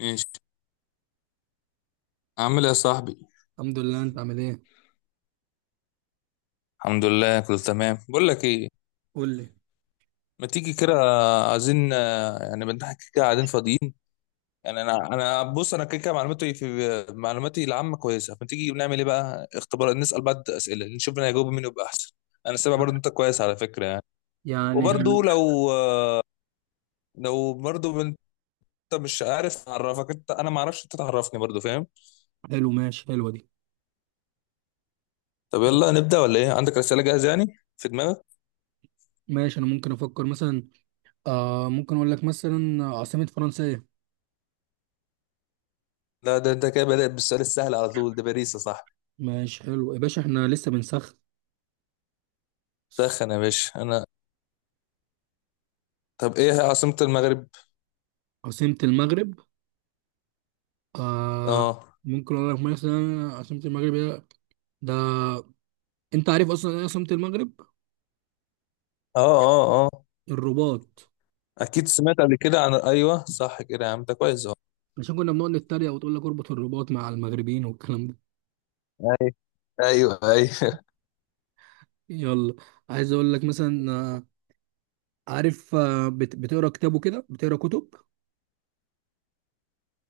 ماشي. عامل ايه يا صاحبي؟ الحمد لله، انت عامل ايه؟ الحمد لله، كله تمام. بقول لك ايه. قول لي. ما تيجي كده؟ عايزين، يعني بنضحك كده قاعدين فاضيين. يعني انا بص، انا كده كده معلوماتي في معلوماتي العامه كويسه، فما تيجي بنعمل ايه بقى اختبار، نسال بعض اسئله نشوف مين هيجاوب، مين يبقى احسن. انا سامع برضه انت كويس على فكره يعني. يعني وبرضه لو برضه انت... مش عارف اعرفك، انت انا ما اعرفش انت تعرفني برضه، فاهم. حلو، ماشي، حلوه دي. طب يلا نبدا ولا ايه؟ عندك رساله جاهزه يعني في دماغك؟ ماشي، انا ممكن افكر مثلا. ممكن اقول لك مثلا عاصمة فرنسا ايه؟ لا، ده انت كده بدأت بالسؤال السهل على طول، ده باريس يا صاحبي. ماشي، حلو يا باشا، احنا لسه بنسخن. سخن يا باشا، انا... طب ايه هي عاصمة المغرب؟ عاصمة المغرب. آه. اه. ممكن اقول لك مثلا عاصمة المغرب ايه؟ ده انت عارف اصلا ايه عاصمة المغرب؟ اه. اه. اه، الرباط. اكيد سمعت قبل كده عن... ايوه صح كده يا عم، ده كويس اهو. عشان كنا بنقعد نتريق وتقول لك اربط الرباط مع المغربيين والكلام ده. ايوه. ايوه، ايوه. يلا. عايز اقول لك مثلا، عارف، بتقرا كتاب وكده، بتقرا كتب.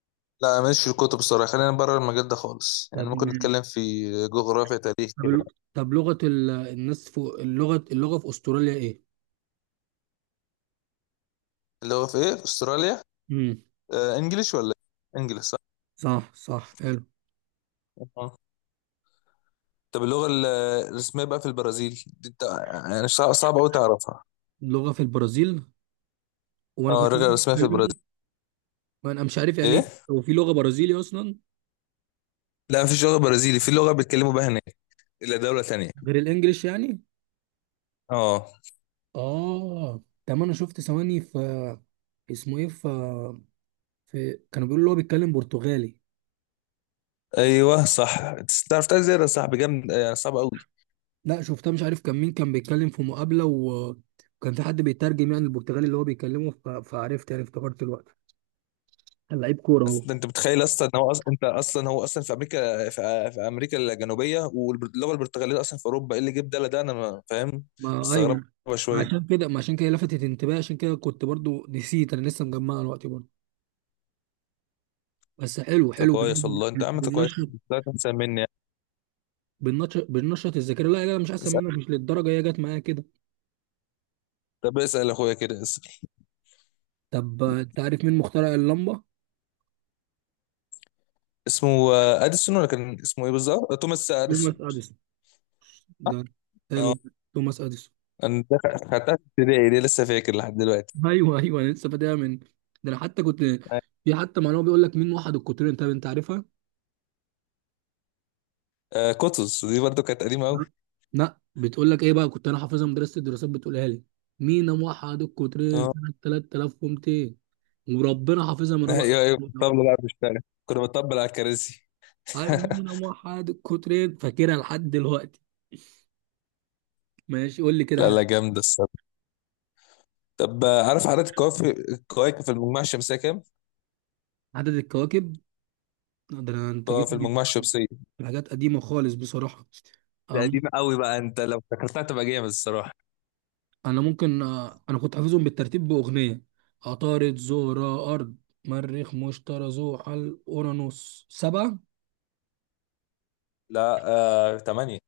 لا، ماليش في الكتب الصراحه، خلينا بره المجال ده خالص. يعني طب. ممكن نتكلم في جغرافيا، تاريخ طب كده. ال- الناس فوق اللغة في أستراليا إيه؟ اللغه في ايه في استراليا؟ امم آه، انجليش ولا إيه؟ انجليش صح. صح، صح، حلو. آه. طب اللغه الرسميه بقى في البرازيل دي، انت يعني صعب قوي تعرفها. اللغة في البرازيل. وأنا اه، كنت اللغه الرسميه في البرازيل وأنا مش عارف يعني ايه؟ إيه، هو في لغة برازيلي أصلا؟ لا، مفيش لغه برازيلي، في لغه بيتكلموا بها هناك الا دوله تانية. غير الإنجليش يعني؟ اه. آه. طب أنا شفت ثواني في، اسمه إيه، في، في كانوا بيقولوا اللي هو بيتكلم برتغالي. ايوه صح. تعرف تعرف زياده يا صاحبي، جامد، يعني صعب قوي. لا شفتها، مش عارف كان مين، كان بيتكلم في مقابلة وكان في حد بيترجم يعني البرتغالي اللي هو بيكلمه، فعرفت يعني، افتكرت الوقت كان لعيب كورة أصل هو. انت متخيل اصلا ان هو اصلا، انت اصلا هو اصلا في امريكا، في امريكا الجنوبيه، واللغه البرتغاليه اصلا في اوروبا، ايه اللي جاب ده؟ انا فاهم. ما ايوه مستغربه ما- شويه. عشان كده، لفتت انتباهي، عشان كده كنت برضو نسيت، انا لسه مجمعها دلوقتي برضو. بس حلو، انت حلو. كويس والله، انت يا عم انت كويس. بننشط، لا تنسى مني يعني. بننشط الذاكره. لا لا، مش احسن اسال، منك، مش للدرجه، هي جت معايا كده. طب اسال اخويا كده، اسال. طب، انت عارف مين مخترع اللمبه؟ اسمه اديسون، ولا كان اسمه ايه بالظبط؟ توماس اديسون. توماس اديسون. ده حلو، توماس اديسون. انا ده خدتها في ابتدائي، دي لسه فاكر لحد دلوقتي. ايوه ايوه، انا لسه فاكرها من ده. انا حتى كنت، في حتى معلومه بيقول لك مين وحد القطرين، طب انت عارفها؟ آه، كتز دي برضو كانت قديمه قوي. لا بتقول لك ايه بقى، كنت انا حافظها، مدرسه الدراسات بتقولها لي، مين موحد القطرين اه. سنه 3200. وربنا حافظها من رابعه. ايوه، ايوه لو الطبله بقى بتشتغل. كنا بنطبل على الكراسي. هيؤمنون موحد الكترين فاكرها لحد دلوقتي. ماشي، قول لي كده لا عدد. لا، جامدة الصراحة. طب، عارف عدد الكواكب في المجموعة الشمسية كام؟ عدد الكواكب. ده انا، انت جيت في لي المجموعة الشمسية. في حاجات قديمه خالص بصراحه. ده أم- قديم قوي بقى، انت لو فكرتها تبقى جامد الصراحة. انا ممكن آه، انا كنت حافظهم بالترتيب باغنيه. عطارد، زهره، ارض، مريخ، مشتري، زحل، اورانوس، سبعه، لا. تمانية.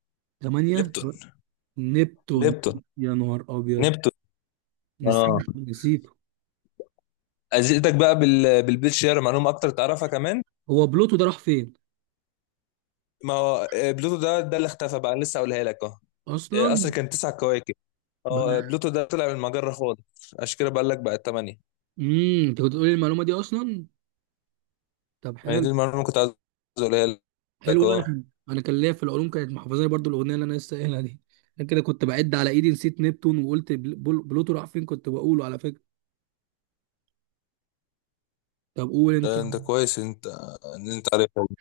ثمانيه، ليبتون نبتون. ليبتون. يا نهار ابيض، نبتون. اه. نسيت. ازيدك بقى بالبيت شير معلومة اكتر تعرفها كمان. هو بلوتو ده راح فين ما هو بلوتو ده اللي اختفى بقى، أنا لسه هقولها لك اهو. اصل اصلا؟ كان تسع كواكب. اه، بلوتو ده طلع من المجرة خالص، عشان كده بقول لك بقى تمانية. انت كنت بتقولي المعلومه دي اصلا. طب ما هي حلو. دي المعلومة اللي كنت عايز اقولها حلو، لك. انا اه، كان انا كان ليا في العلوم، كانت محافظاني برضو الاغنيه اللي انا لسه قايلها دي. انا كده كنت بعد على ايدي، نسيت نبتون وقلت بلوتو راح فين، كنت بقوله على فكره. طب قول انت ده انت كويس انت، ان انت عارف والله.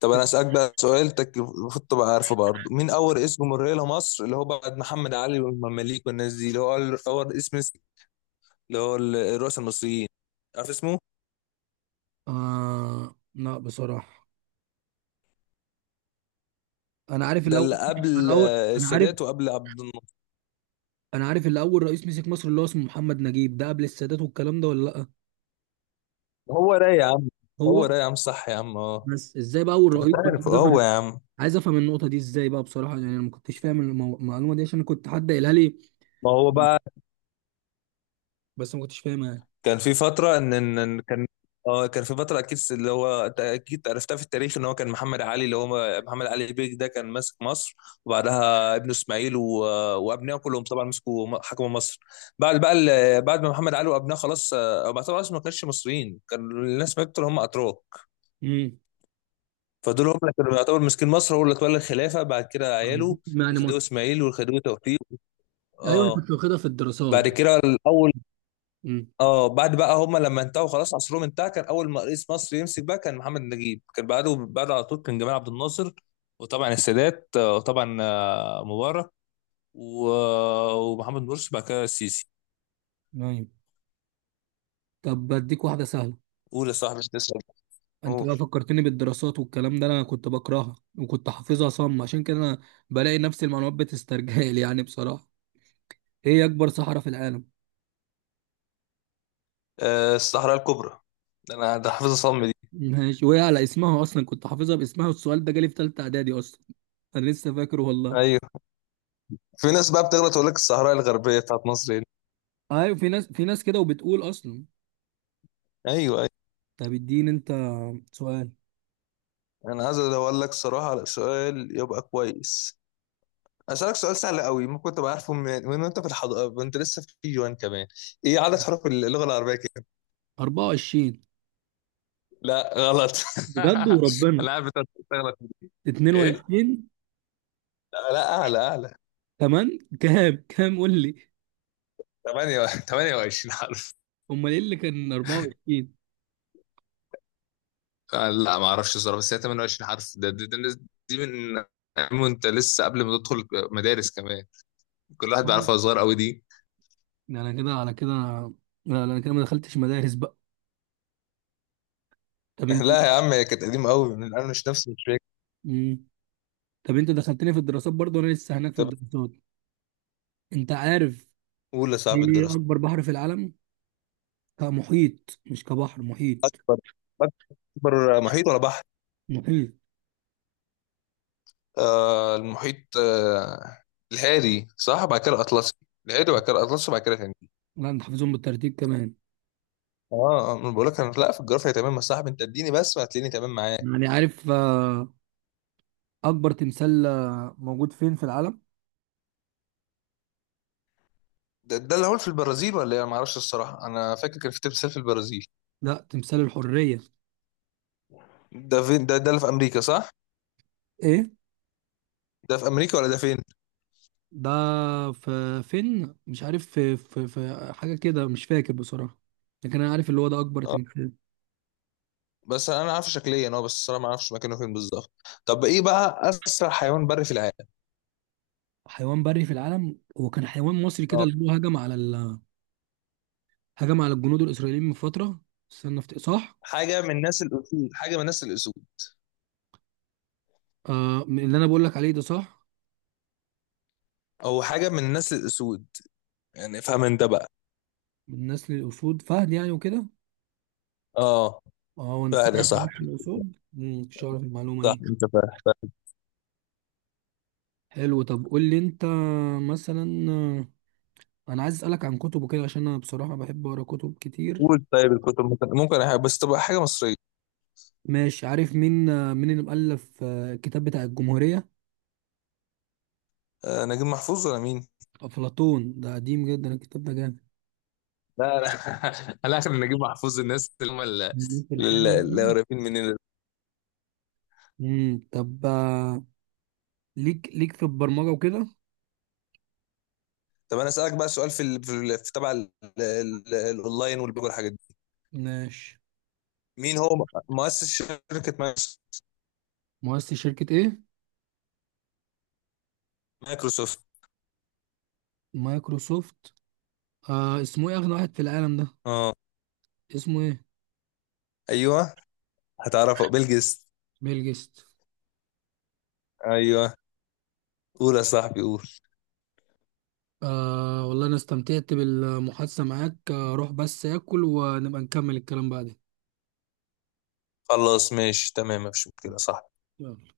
طب انا كده. اسالك بقى سؤال المفروض تبقى عارفه برضه، مين اول اسم مريه لمصر، اللي هو بعد محمد علي والمماليك والناس دي، اللي هو اول أول اسم مصري، اللي هو الرؤساء المصريين، عارف اسمه؟ آه لا بصراحه، انا عارف ده اللي الاول. قبل انا عارف، السادات وقبل عبد الناصر. انا عارف اللي اول رئيس مسك مصر اللي هو اسمه محمد نجيب، ده قبل السادات والكلام ده، ولا لا؟ هو راي يا عم، هو هو. راي يا عم، صح يا عم، اه. بس ازاي بقى اول طب رئيس، انت بقى عارف عايز هو يا افهم. عم؟ عايز افهم النقطه دي ازاي بقى بصراحه، يعني انا ما كنتش فاهم المعلومه دي، عشان كنت حد قايلها لي، ما هو بقى، بس ما كنتش فاهمها يعني. كان في فترة، إن كان... اه كان في فترة أكيد اللي هو أنت أكيد عرفتها في التاريخ، إن هو كان محمد علي، اللي هو محمد علي بيك ده كان ماسك مصر، وبعدها ابنه إسماعيل و... وأبنائه كلهم طبعا مسكوا، حكموا مصر. بعد بقى بعد ما محمد علي وأبنائه خلاص، بعد طبعا ما كانش مصريين، كان الناس ماتوا اللي هم أتراك. امم فدول هم اللي كانوا يعتبر ماسكين مصر، هو اللي اتولى الخلافة بعد كده عياله، يعني، الخديوي إسماعيل والخديوي توفيق. ايوه، انا اه. كنت واخدها في الدراسات. بعد كده الأول. امم. اه، بعد بقى هم لما انتهوا خلاص عصرهم انتهى، كان اول ما رئيس مصر يمسك بقى كان محمد نجيب، كان بعده بعد على طول كان جمال عبد الناصر، وطبعا السادات، وطبعا مبارك، ومحمد مرسي، بعد كده السيسي. نايم. طب بديك واحدة سهلة. قول يا صاحبي، انت اسال. انت قول. بقى فكرتني بالدراسات والكلام ده، انا كنت بكرهها وكنت حافظها صم، عشان كده انا بلاقي نفس المعلومات بتسترجل يعني بصراحة. ايه اكبر صحراء في العالم؟ الصحراء الكبرى، ده انا ده حافظ صم دي. ماشي، وهي على اسمها اصلا، كنت حافظها باسمها، والسؤال ده جالي في تالتة اعدادي اصلا، انا لسه فاكره والله. ايوه في ناس بقى بتغلط تقول لك الصحراء الغربيه بتاعت مصر هنا. ايوه، في ناس كده وبتقول اصلا. ايوه، ايوه. طب اديني انت سؤال. انا عايز ادور لك صراحه على سؤال يبقى كويس. أسألك سؤال سهل قوي، ممكن تبقى عارفه من وأنت في الحضانة، وأنت لسه في كي جي 1 كمان. إيه عدد حروف اللغة العربية كده؟ 24. لا غلط. بجد وربنا. أنا عارف أنت بتغلط. ايه. 22. لا لا، أعلى، أعلى. كمان كام، كام قول لي. 8 28 حرف. امال ايه اللي كان 24؟ لا ما اعرفش الصراحه، بس هي 28 حرف. ده دي من وانت لسه قبل ما تدخل مدارس كمان، كل واحد آه، بيعرفها، صغير قوي دي. ده انا كده على كده. لا لا، انا كده ما دخلتش مدارس بقى. طب انت. لا يا عم هي كانت قديمة قوي، من أنا مش نفسي مش فاكر. مم. طب انت دخلتني في الدراسات برضه، وانا لسه هناك في طب الدراسات. انت عارف قول يا صاحب ايه الدراسة. اكبر بحر في العالم؟ كمحيط مش كبحر، محيط. بر- محيط ولا بحر؟ محيط. آه، المحيط. آه، الهادي صح، بعد كده الاطلسي. الهادي بعد كده الاطلسي بعد كده هندي. لا انت حافظهم بالترتيب كمان. اه، انا بقول لك، انا لا في الجغرافيا تمام يا صاحبي، انت اديني بس وهتلاقيني تمام معاك. يعني عارف، اكبر تمثال موجود فين في العالم؟ ده اللي هو في البرازيل ولا ايه؟ انا ما اعرفش الصراحه، انا فاكر كان في تمثال في البرازيل. لا، تمثال الحرية. ده فين ده اللي في امريكا صح. ايه، ده في امريكا ولا ده فين؟ ده في فين؟ مش عارف في, حاجة كده، مش فاكر بصراحة، لكن أنا عارف اللي هو ده أكبر اه، تمثال. بس انا عارف شكليا، اه بس الصراحه ما اعرفش مكانه فين بالظبط. طب ايه بقى اسرع حيوان بري في العالم؟ حيوان بري في العالم، هو كان حيوان مصري كده اه، اللي هو هجم على هجم على الجنود الإسرائيليين من فترة. استنى افتكر. صح، حاجه من نسل الاسود، حاجه من نسل الاسود، آه اللي أنا بقول لك عليه ده، صح. او حاجه من نسل الاسود، يعني افهم انت بقى. من نسل الأسود، فهد يعني وكده. اه. اه. هو انت فهد فعلا يا من نسل صاحبي، الأسود، مش عارف المعلومة صح، دي. انت فاهم فاهم. حلو، طب قول لي أنت. مثلا، أنا عايز أسألك عن كتب وكده، عشان أنا بصراحة بحب أقرأ كتب كتير. قول. طيب الكتب ممكن، ممكن أحب، بس تبقى حاجه مصريه. ماشي، عارف مين، اللي مؤلف الكتاب بتاع الجمهورية؟ آه، نجيب محفوظ ولا مين؟ أفلاطون، ده قديم جدا الكتاب ده، جامد. لا لا، على اخر نجيب محفوظ، الناس اللي هم ليك في الحلو. اللي قريبين مننا. طب، ليك في البرمجة وكده. طب انا اسالك بقى سؤال في في تبع ال- الاونلاين والبيج والحاجات دي. ماشي. مين هو مؤسس شركه مؤسس شركة ايه؟ مايكروسوفت؟ مايكروسوفت. آه اسمه ايه، اغنى واحد في العالم ده، اه. اسمه ايه؟ ايوه هتعرفه، بيل جيتس. بيل جيتس. ايوه. قول يا صاحبي، قول. آه والله انا استمتعت بالمحادثة معاك، روح بس اكل، ونبقى نكمل الكلام بعدين. خلاص ماشي، تمام، مفيش مشكله. صح. يلا.